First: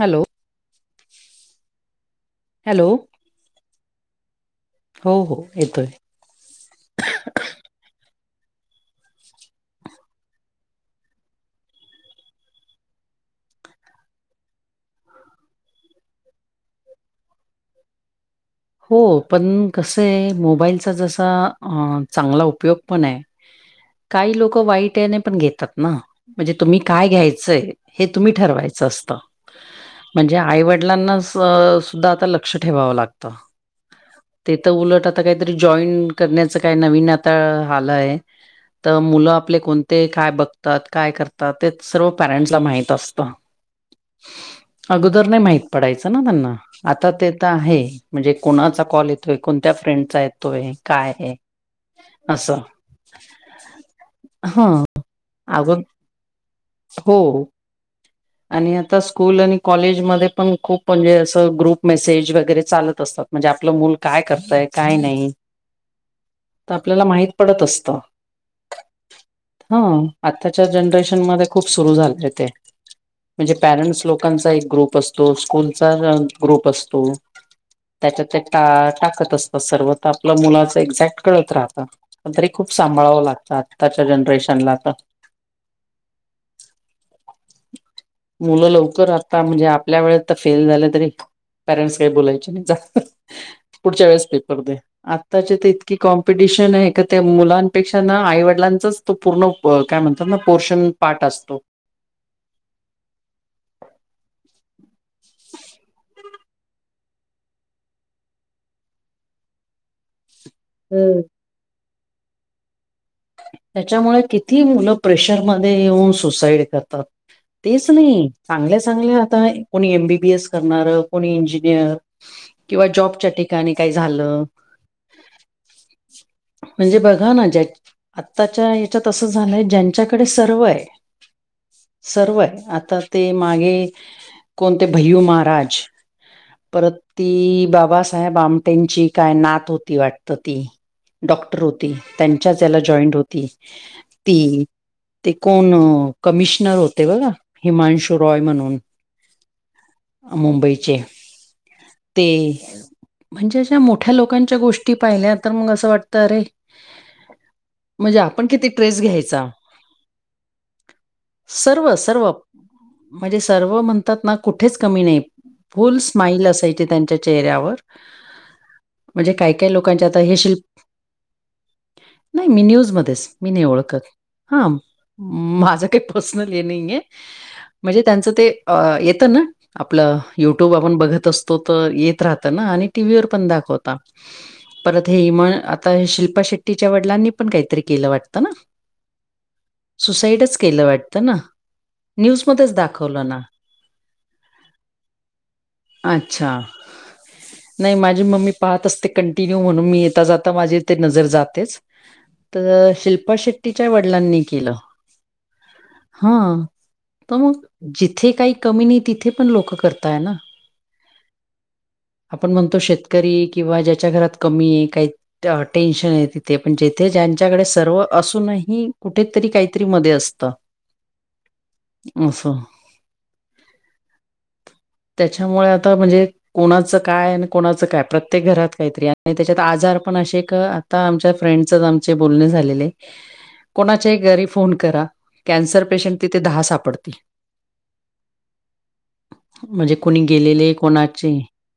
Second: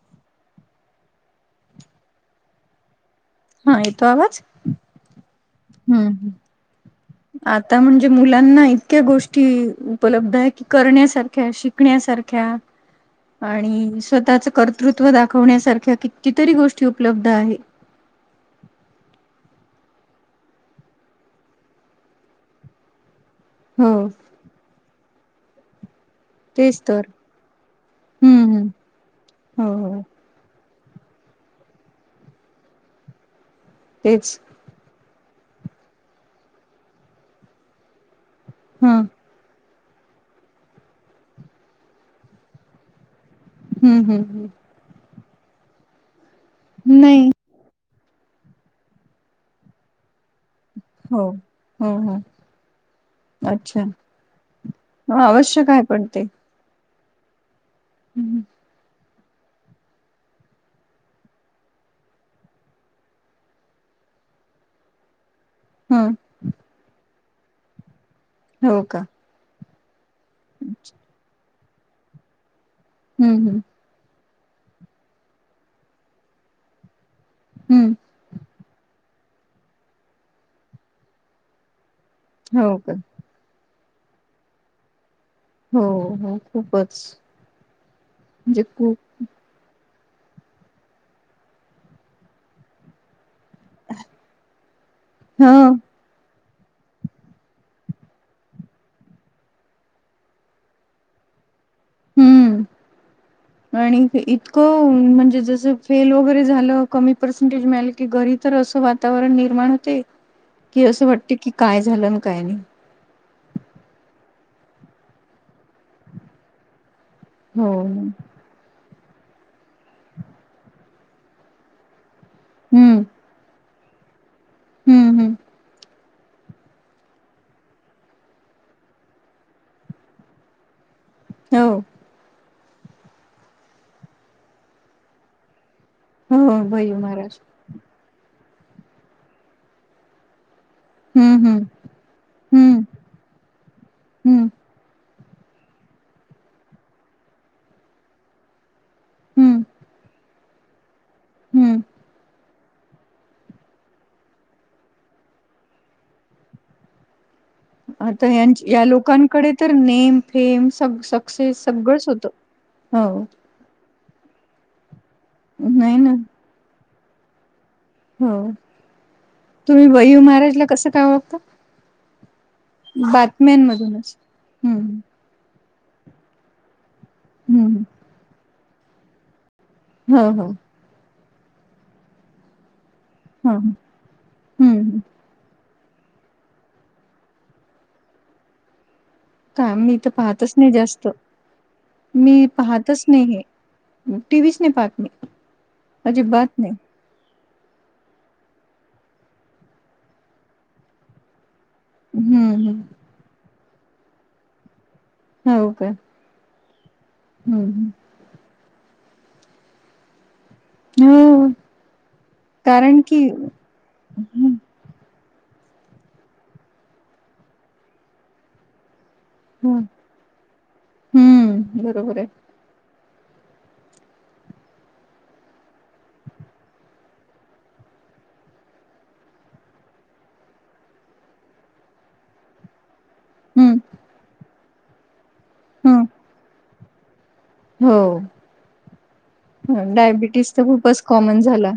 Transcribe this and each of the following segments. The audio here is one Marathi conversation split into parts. हॅलो, हॅलो हा येतोय आवाज? हो, हो. येतोय हम्म, हम्म. आता म्हणजे मुलांना इतक्या गोष्टी, उपलब्ध आहे की करण्यासारख्या अशी टिकण्यांसारख्या आणि स्वंतःच कर्तृत्व दाखवण्यांसारख्या कितीतरी गोष्टी उपलब्ध आहेतं हो पणं कसं आहे मोबाईलचा जसां चांगला उपयोग पणं आहे हम्मं कांहीं लोकं वाईट यांने पणं घेतांत नां म्हणजे तेच तुम्हीं तर कायं घ्यायचंय हे तुम्हीं हम्म हम्म ठरवायचं असतं हो हो म्हणजे आईवडिलांनाच सुद्धां आंता लंक्ष ठेवावं लागतं तेचं ते तरं उलटं आंता कांहीतरी जॉईन करण्याचं कायं नवीन आंता आलंय हा तरं मुलं आपले कोणते कायं बघतांत कायं करतांत ते सर्व पॅरेंट्सला माहित असतं हम्मं हम्मं हम्मं अगोदर नाहीं माहित पडायचं नां त्यांना आंता नाही ते तरं आहे म्हणजे कोणानचा कॉल येतोय कोणत्यां फ्रेंडचा येतोय कायं हो आहे हो हो असं अच्छा हा हो आवश्यक अगो आहे पणं ते हो हम्मं आणि आंता स्कूंल आणि कॉलेजमध्यें पणं खूंप म्हणजे असं ग्रुप मेसेज वगैरें चालतं असतांत म्हणजे आपलं मूलं कायं करतंय कायं नाहीं हम्मं तरं आपल्यांला माहीत पडतं असतं हो कां हां आत्तांच्या जनरेशन मध्यें खूंप सुरूं झाले ते हम्म म्हणजे हम्म पॅरेंट्स लोकांचा एक ग्रुप असतो स्कूंलच्या ग्रुप असतो. हम्मं. त्यांच्यात ते टाकतं असतांत सर्व तरं आपल्या मुलाचं एक्झॅक्ट कळतं राहतं. पणं तरी खूंप हो का सांभाळावं लागतं आत्तांच्या जनरेशनला तरं हो हो खूपचं. मुलं लवकरं आंता म्हणजे आपल्या वेळेेत तरं फेल झालं तरी पॅरेंट्स कांहीं बोलायचे नाही जातं. पुढच्यां वेळेस पेपर दे ह आंताचे तरं इतकी कॉम. कॉम्पिटिशन आहे त्यां मुलांपेक्षा नां आईवडिलांचाच तो पूर्ण कायं म्हणतांत नां पोर्शन पाप्ट असतो. हम्मं आणि इतकं म्हणजे जसं. फेल वगैरें झालं कमी पर्सेंटेज मिळालं की घरी तरं असं वातांवरण निर्माण होते कि असं हम्म. वाटते की कायं झालं कायं नाहीं त्यांच्यामुळे किती मुलं प्रेशरमध्ये येऊन सुसाईड करतात. हो तेचं नाहीं चांगल्या चांगल्या आंता कोणी एमबीबी एस करणारं कोणी इंजिनियर. किंवा जॉबच्या ठिकाणीं कायं झालं. हम्मं हम्मं. म्हणजे बघां नां ज्याची आत्तांच्या यांच्यात असं झालंय ज्यांच्याकडे सर्व आहे हो. सर्व आहे आंता ते मागे कोणते भैय्यू महारांज. हो भैयू परंत महाराज ती बाबां. आटेची कायं नातं होती वाटतं ती हम्म हम्म डॉक्टर होती त्यांच्या हम्म जॉईंट होती हम्म ती. ते कोण कमिशनर होते बघा हिमांशू रॉय म्हणून हम्म मुंबईचे हम्म ते म्हणजे अश्या मोठ्या लोकांच्या गोष्टी पाहिल्या तर मग असं वाटतं अरे म्हणजे आता आपण किती यांचे यां ट्रेस घ्यायचा लोकांकडे तर नेम फेम स सक्सेस सर्व सगळंच होतं. सर्व हो. म्हणजे सर्व म्हणतात ना कुठेच कमी नाही नाही फुल ना स्माईल असायची त्यांच्या चेहऱ्यावर. हो म्हणजे काय-काय तुम्ही लोकांचे भैयू आता हे महाराजला शिल्प कसं काय वागतं? नाही मी न्यूज मध्येच मी नाही ओळखत बातम्यांमधूनच हां. हम्म माझं काही पर्सनल हे नाही आहे हम्म म्हणजे त्यांचं ते आ येतं ना आपलं हो हो युट्यूब आपण बघत असतो तर येत राहतं ना आणि टी व्ही वर पण हो दाखवता हम्म परत हे मग आता हे शिल्पा शेट्टीच्या वडी लांनी पण काहीतरी केलं वाटतं ना. ता मी तर पाहतच सुसाईडच नाही केलं जास्त. वाटतं ना? मी न्यूजमध्येच पाहतच नाही दाखवलं ना? हे टी व्ही च नाही पाहत मी. आजिबात अच्छा. नाय. नाही माझी मम्मी पाहत असते कंटिन्यू म्हणून मी येेता जाता माझी ते नजर जातेच. हम्म. तर हम्म शिल्पा शेट्टीच्या वडिलांनी केलं. हाव काय? हा तर मग जिथे काही कमी नाही तिथे पण लोकं करताय ना. हो आपण म्हणतो कारण की शेतकरी किंवा ज्याच्या घरात कमी आहे काही टेन्शन आहे तिथे पण जिथे ज्यांच्याकडे सर्व असूनही कुठेत तरी काहीतरी हम्म मध्ये असतं बरोबर आहे असं. [inaudible] त्याच्यामुळे आता म्हणजे कोणाचं काय आणि कोणाचं काय प्रत्येक घरात काहीतरी आणि त्याच्यात आजार पण अशे एक आता आमच्यात फ्रेंड्सचाच आमचे बोलणे झालेले हम्म कोणाच्याही घरी फोन करा कॅन्सर हम्म पेशंट तिथे दहा सापडतील. हो म्हणजे कुणी डायबिटीस तर गेलेले खूपच कोणाचे कॉमन झाला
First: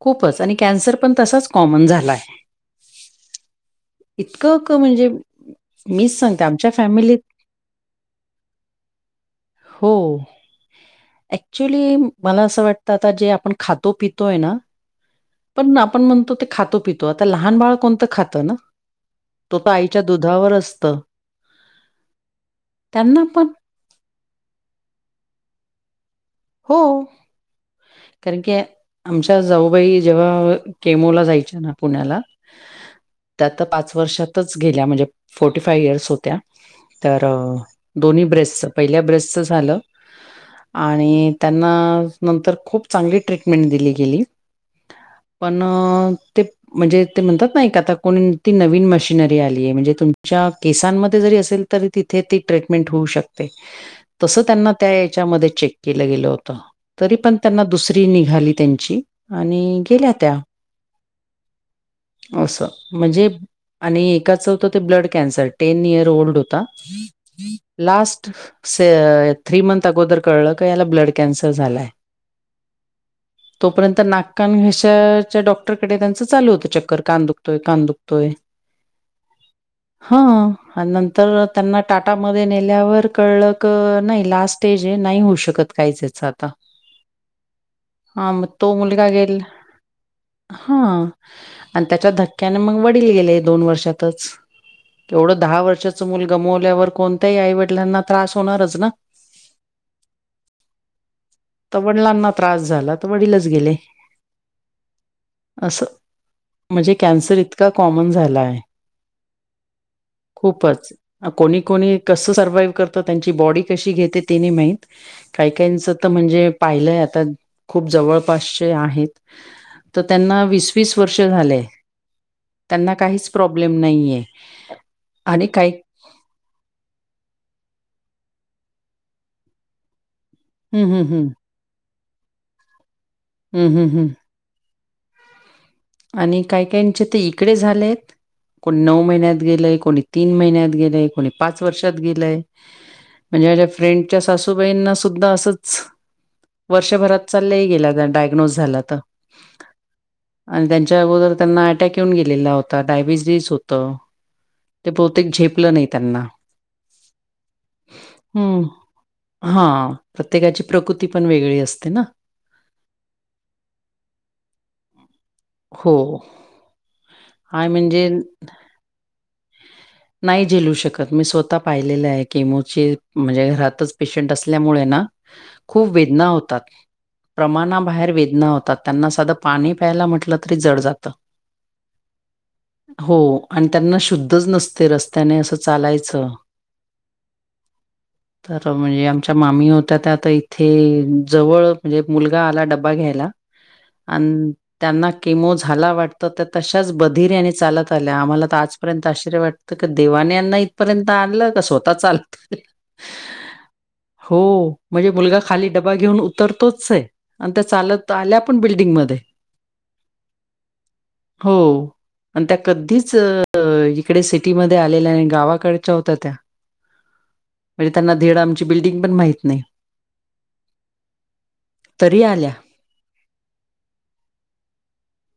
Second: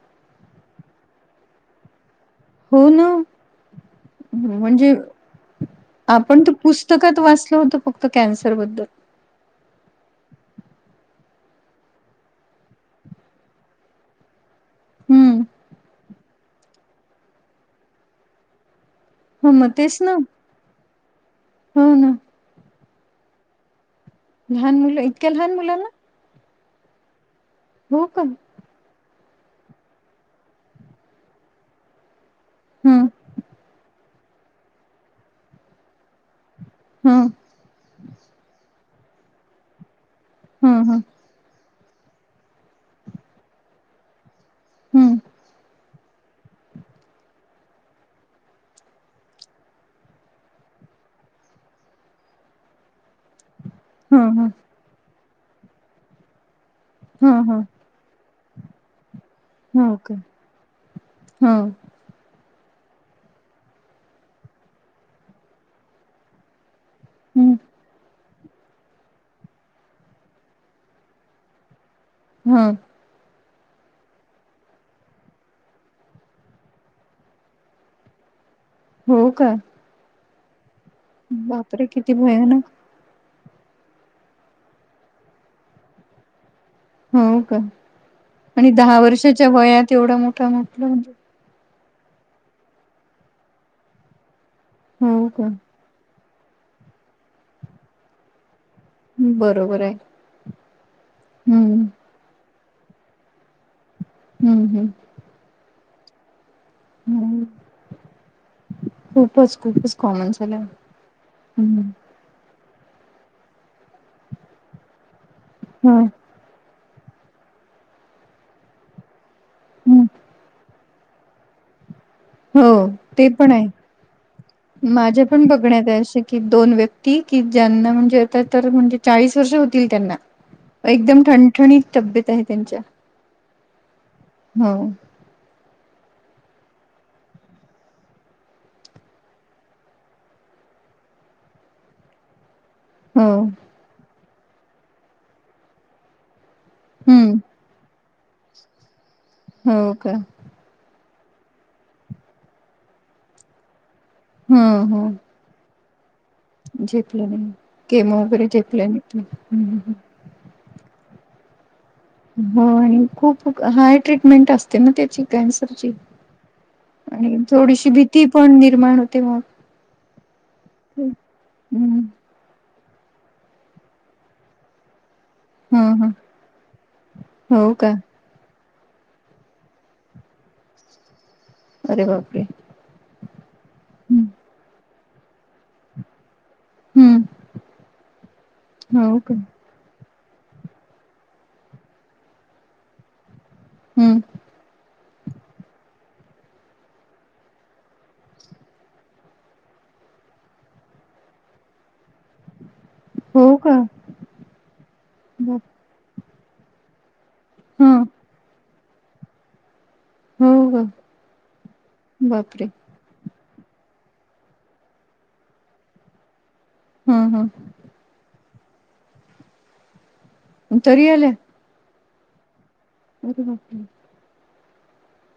खूपच आणि कॅन्सर पण तसाच कॉमन झाला आहे. हो ना. इतकं क म्हणजे मीच आपण सांगते ते आमच्या फॅमिलीत पुस्तकात वाचल होतं फक्त कॅन्सर बद्दल. हो. ऍक्च्युली मला असं वाटतं आता जे आपण खातो पितोय ना हम्म पण आपण म्हणतो ते खातो पितो आता लहान बाळ कोणतं खातं ना हो तो तर मग तेच आईच्या ना दुधावर असतं हो ना त्यांना पण. लहान मुलं इतक्या लहान मुलांना. हो. हो का कारण की आमच्या जाऊबाई जेव्हा केमोला जायच्या ना पुण्याला हां. त्या तर पाच वर्षातच गेल्या म्हणजे फोर्टी फायव्ह इयर्स होत्या तर हम्म दोन्ही ब्रेसचं पहिल्या ब्रेसचा झालं हम्म हम्म आणि त्यांना नंतर खूप चांगली ट्रीटमेंट दिली गेली हम्म पण ते म्हणजे ते म्हणतात नाही का, आता कोणती नवीन मशिनरी आली आहे. म्हणजे तुमच्या केसांमध्ये जरी असेल. तरी तिथे, ती ट्रीटमेंट होऊ शकते. [inaudible] तस, त्यांना त्या याच्यामध्ये चेक केलं गेलं होत. तरी पण हम्म हम्म त्यांना दुसरी निघाली. त्यांची आणि हो गेल्या का, हम, अस म्हणजे आणि एकाच होत. ते blood cancer ten year old होता. हम्म लास्ट स, थ्री मंथ अगोदर कळलं का याला ब्लड कॅन्सर झालाय. हम, तोपर्यत नाक कान घशाच्या डॉक्टरकडे त्यांच चालू होत. चक खर, कान दुखतोय, कान दुखतोय. हो का, हा, नंतर त्यांना बापरे किती टाटामध्ये भयानक नेल्यावर कळलं. क नाही. लास्ट एज नाही होऊ शकत. काहीच ह्याच आता हो, काय हा मग आणि तो दहा मुलगा गेल वर्षाच्या वयात एवढा मोठ हा म्हटलं म्हणजे आणि त्याच्या धक्क्याने मग वडील गेले, दोन वर्षातच हो एवढं का दहा वर्षच च मुलगा गमवल्यावर कोणत्याही आईवडिलांना त्रास होणारच ना. हम्म, बरोबर आहे. तर हम्म वडिलांना त्रास झाला, तर वडीलच गेले. हम्म हम्म, असं म्हणजे कॅन्सर हम्म इतका कॉमन झालाय. खूपच खूपच कॉमन झालंय खूपच कोणी, हम्म कोणी कस सर्वइव्ह करत, त्यांची बॉडी कशी घेते ते नाही. माहीत काही काहीच तर हम्म म्हणजे पाहिलंय आता खूप जवळपासचे आहेत. तर त्यांना वीस वीस वर्ष झाले. हो त्यांना ते काहीच पण आहेत. प्रॉब्लेम नाहीये माझ्या पण आणि काही बघण्यात आहे. असे कि, दोन व्यक्ती कि ज्यांना म्हणजे आता तर म्हणजे चाळीस वर्ष होतील. त्यांना हं हं एकदम हं. ठणठणीत तब्येत आहे. त्यांच्या हम्म हम्म हम्म, हो, आणि काय काय चे, तर इकडे झालेत. कोणी नऊ महिन्यात गेलय, कोणी तीन महिन्यात गेलय, कोणी पाच वर्षात गेलय. हो म्हणजे माझ्या फ्रेंडच्या सासूबाईना सुद्धा असच हम्म वर्षभराचा लई गेला, डायग्नोज झाला आता हो का, आणि त्यांच्या अगोदर त्यांना अटॅक येऊन गेलेला होता. डायबिटीस होत. हो ते, बहुतेक झेपल नाही त्यांना झेपल नाही, किमो वगैरे हं. झेपल नाही. हां, प्रत्येकाची प्रकृती पण वेगळी असते ना, हो आणि खूप हाय ट्रीटमेंट असते. ना त्याची कॅन्सरची हो. आणि हाय थोडीशी म्हणजे भीती पण निर्माण होते. मग नाही झेलू शकत. मी स्वतः हम्म. पाहिलेलं आहे. किमोचे म्हणजे घरातच पेशंट असल्यामुळे ना, हा खूप हा वेदना होतात हो का प्रमाणाबाहेर वेदना होतात त्यांना साद पाणी प्यायला म्हटलं तरी जड जातं. अरे बापरे. हो आणि त्यांना हम्म शुद्धच नसते रस्त्याने असं चालायचं. हम्म. तर म्हणजे हो का आमच्या मामी होत्या त्या ताय थे जवळ म्हणजे मुलगा आला डबा घ्यायला हम्म आण त्यांना किमो झाला वाटतं त्या तशाच बधिऱ्याने चालत आल्या आम्हाला तर आजपर्यंत आश्चर्य वाट त -का देवाने यांना इथपर्यंत आणलं का स्वतः चालत. हो का. हो म्हणजे मुलगा बाप खाली डबा घेऊन उतरतोच ए. आणि त्या हा चालत आल्या पण बिल्डिंगमध्ये. [unintelligible] हो आणि त्या बापरे कधीच तर इकडे सिटीमध्ये आलेल्या नाय गावाकडच्या होत्या त्या. हा हा. म्हणजे त्यांना धीड आमची बिल्डिंग पण माहीत नाय. म तरीही आल्या? तरीही आल्या? अरे बापरे.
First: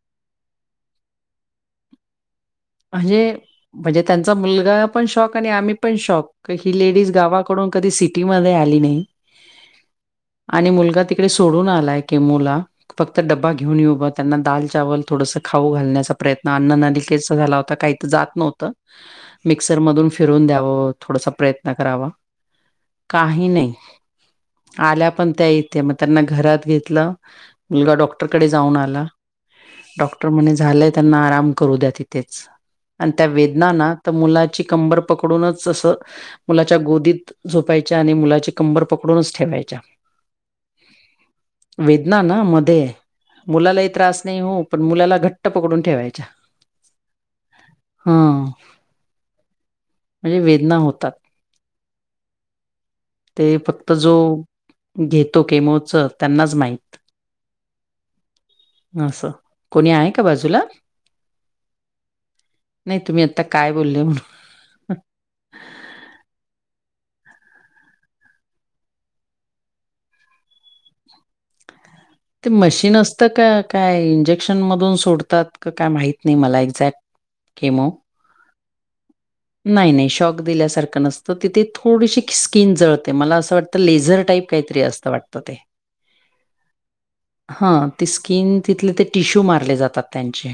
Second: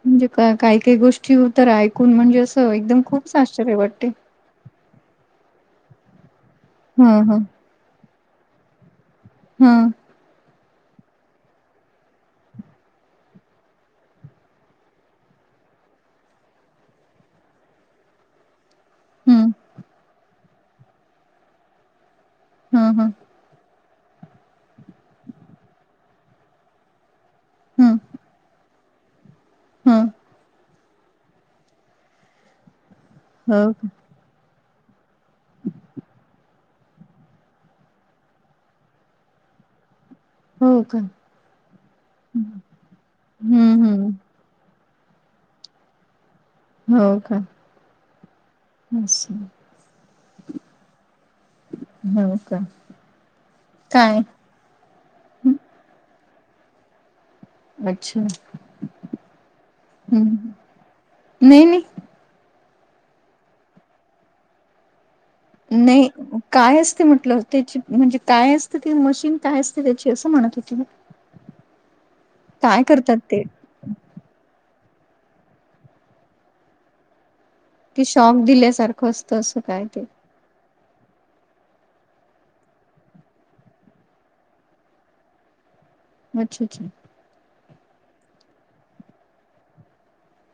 म्हणजे का- काय काय गोष्टी हो तर ऐकून म्हणजे असं एकदम खूप आश्चर्य वाटतय. चा मुलगा पण शौक आणि आम्ही पण शौक का ही लेडीज हा हा गावाकडून कधी सिटीमध्ये आली नाही. हा. आणि मुलगा तिकडे सोडून आलाय केमोला. फक्त डब्बा घेऊन येऊ बा त्यांना दाल चावल थोडसं खाऊ घालण्याचा प्रयत्न अन्ननलिके त झाला होता काही त जात नव्हत हम्म मिक्सर मधून फिरून द्यावं थोडसा प्रयत्न करावा. हा हा. काही नाय आल्या पण त्या इथे म त्यांना घरात घेतलं. मुलगा हम्म डॉक्टरकडे जाऊन आला हा डॉक्टर म्हने झालाय त्यांना आराम करू द्या ति तेच आणि त्या वेदना हो ना तर मुलाची कंबर पकडूनच असं मुलाच्या गोदीत झोपायच्या आणि मुलाचे कंबर पकडूनच ठेवायच्या. हो का वेदना ना हम्म मध्ये मुलालाही हम्म त्रास नाही हो. पण मुलाला घट्ट पकडून ठेवायच्या. हो का? हा असं म्हणजे वेदना होतात. हो का? ते फक्त जो काय घेतो केमोच त्यांनाच माहीत. अच्छा आसं कोणी आहे का हम्म बाजूला? नाही नाही नाय तुम्ही आत्ता काय बोलले म्हणून नाही. काय असते म्हटलं त्याची म्हणजे काय असते ती मशीन काय असते त्याची असं म्हणत होती मी. ते काय मशीन करतात असतं ते का काय इंजेक्शन मधून सोडतात का काय माहत नाही मला एक्झॅक्ट. केमो की शॉक दिल्यासारखं असत असं काय नाही, ते? नाही. शॉक दिल्यासारखं नसतं तिथे थोडीशी स्किन जळते मला असं वाटतं लेझर टाईप कायतरी असतं वाटतं ते. अच्छा अच्छा. हा ते स्किन तिथले ते टिश्यू मारले जातात त्यांचे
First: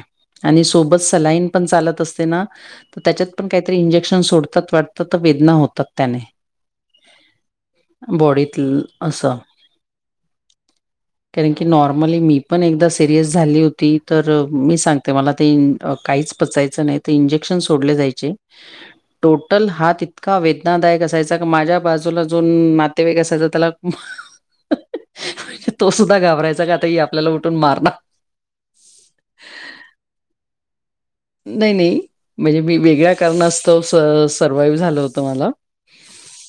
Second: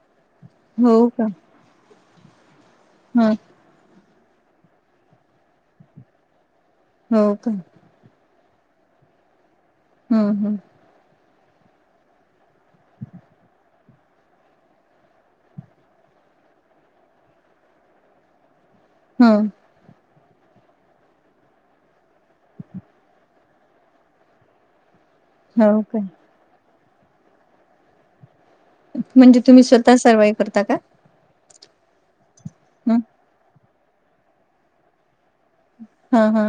आणि हो सोबत का सलाईन पण चालत असते ना? तर त्याच्यात हा पण काहीतरी इंजेक्शन सोडतात वाटत. तर वेदना होतात त्याने. हो का? बॉडी [unintelligible] अस. हम्म हम्म. कारण की नॉर्मली मी पण एकदा सिरियस झाली होती. तर मी सांगते मला ते काहीच पचायचं नाही. त इंजेक्शन सोडले जायचे- ह टोटल हात- तका वेदनादायक असायचा की, माझ्या बाजूला जो न नातेवाईक असायचा त्याला- हो तो का सुद्धा घाबरायचा. का आता आपल्याला ही उठून मारणार. म्हणजे तुम्ही स्वतः सर्वाइव्ह करता का? नाही नाही म्हणजे मी हं वेगळ्या कारणास्तव सर्वाइव्ह झालं होतं मला. हा हा.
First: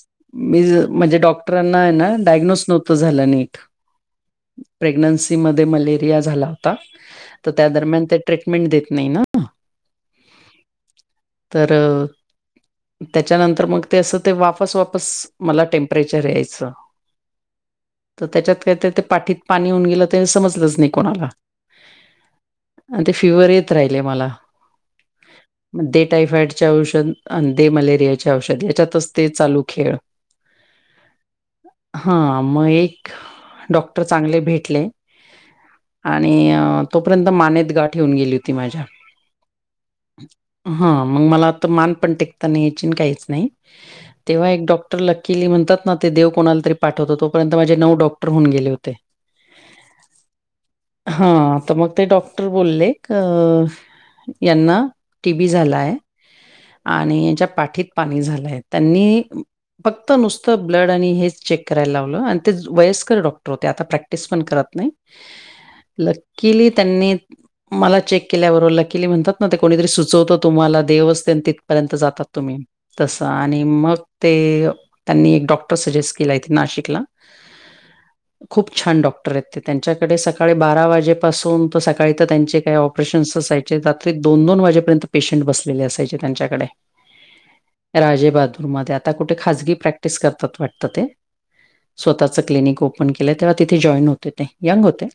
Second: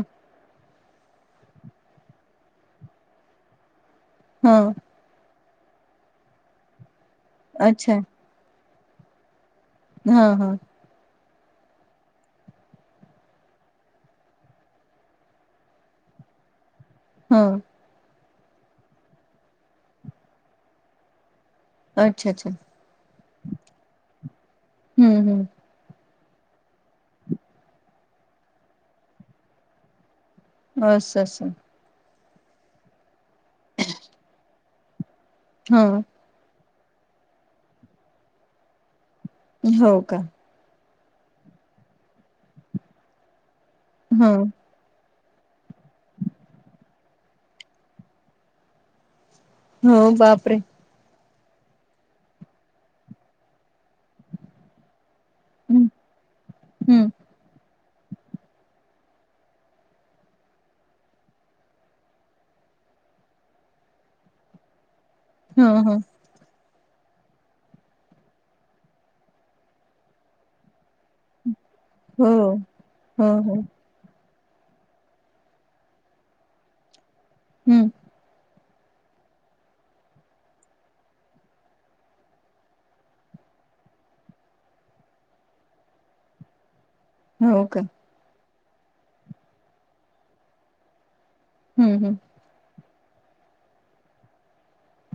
मी म्हणजे डॉक्टरांना आहे ना डायग्नोस नव्हतं झालं नीट. हा प्रेग्नन्सी मधे मलेरिया झाला होता. तर त्या अच्छा दरम्यान ते - ट्रीटमेंट देत नाही ना. हा हा. तर- त्याच्यानंतर मग ते असं ते, वापस वापस मला टेम्परेचर यायचं. हं. तर त्याच्यात काय तर ते पाठीत पाणी होऊन गेलं ते समजलंच नाही कोणाला. अच्छा अच्छा आणि ते फिवर येत राहिले मला. हम्म हम्म मग दे टायफाईडचे औषध आणि दे मलेरियाचे औषध याच्यातच ते चालू खेळ. अस्स. अस्स. हां. मग एक डॉक्टर चांगले भेटले. हां. आणि तोपर्यंत मानेत गाठ होवून गेली होती माझ्या. हो का हं. मग मला आता मान पण टेकता नाही यायची अन काहीच नाही. हा तेव्हा एक डॉक- -टर लक्कीली म्हणतात ना? ते देव कोणाला तरी पाठवतो. तोर्यंत माझे नऊ डॉक्टर होऊन गेले होते. हो. बापरे! हं. तर मग ते डॉक्टर बोलले का - यांना टी बी हम्म झालाय. हम्म आणि यांच्या पाठीत- पाणी झालंय. त्यांनी- फक्त नुसतं ब्लड आणि हेच चेक करायला लावलं. आणि ते वयस्कर डॉक्टर होते. आता प्रॅक्टिस पण करत नाही. हा हा. त्यांनी मला चेक केल्याब - म्हणतात ना? कोणीतरी सुचवतो तुम्हाला, देव च- तिथपर्यंत जातात हो तुम्ही तस हो हो आणि मग- ते त्यांनी एक डॉक्टर सजेस्ट केला इथे नाशिकला. हम्म. खूप छान डॉक्टर आहेत ते. त्यांच्याकडे सकाळी बारा वाजेपासून तर सकाळी तर त्यांचे काही ऑपरेशन्स असा - -यचे. रात्री दोन दोन वाजेपर्यंत पेशंट बसलेले असायचे त्यांच्याकडे. हो का? राजेबहाद्दूर मध्ये आता कुठे खाजगी प्रॅक्टिस करतात वाटत ते. हम्म हम्म स्वतःचं- चं क्लिनीक ओपन केल तेव्हा तिथे जॉईन होते ते यंग होते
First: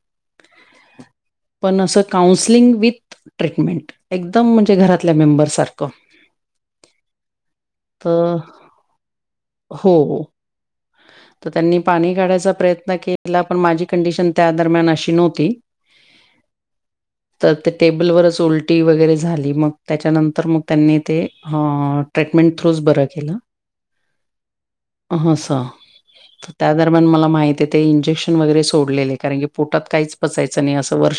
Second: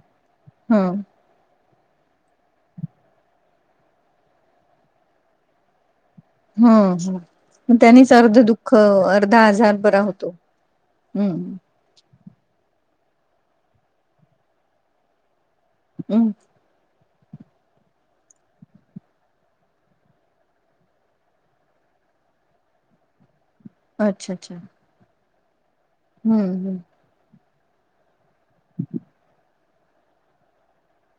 हा पण असं काउन्सलिंग विथ ट्रीटमेंट एकदम म्हणजे घरातल्या मेंबर सारखं. हू हू, पण त्यांनीच तर अर्ध दुःख अर्धा आजार हो. बरा होतो. तर हम्म त्यांनी पाणी काढायचा प्रयत्न केला पण माझी कंडिशन त्या दरम्यान आशी नव्हती. हू तर ते टेबलवरच उलटी वगैरे झाली मग त्याच्यानंतर मग त्यांनी ते हं ट्रेटमेंट थ्रूच बर केलं. अच्छा च्छा आस त्यादरम्यान मला माहिती आहे ते इंजेक्शन वगैरे सोडलेले आहे कारण की पोटात काहीच पचायचं नाही आसं वर्ष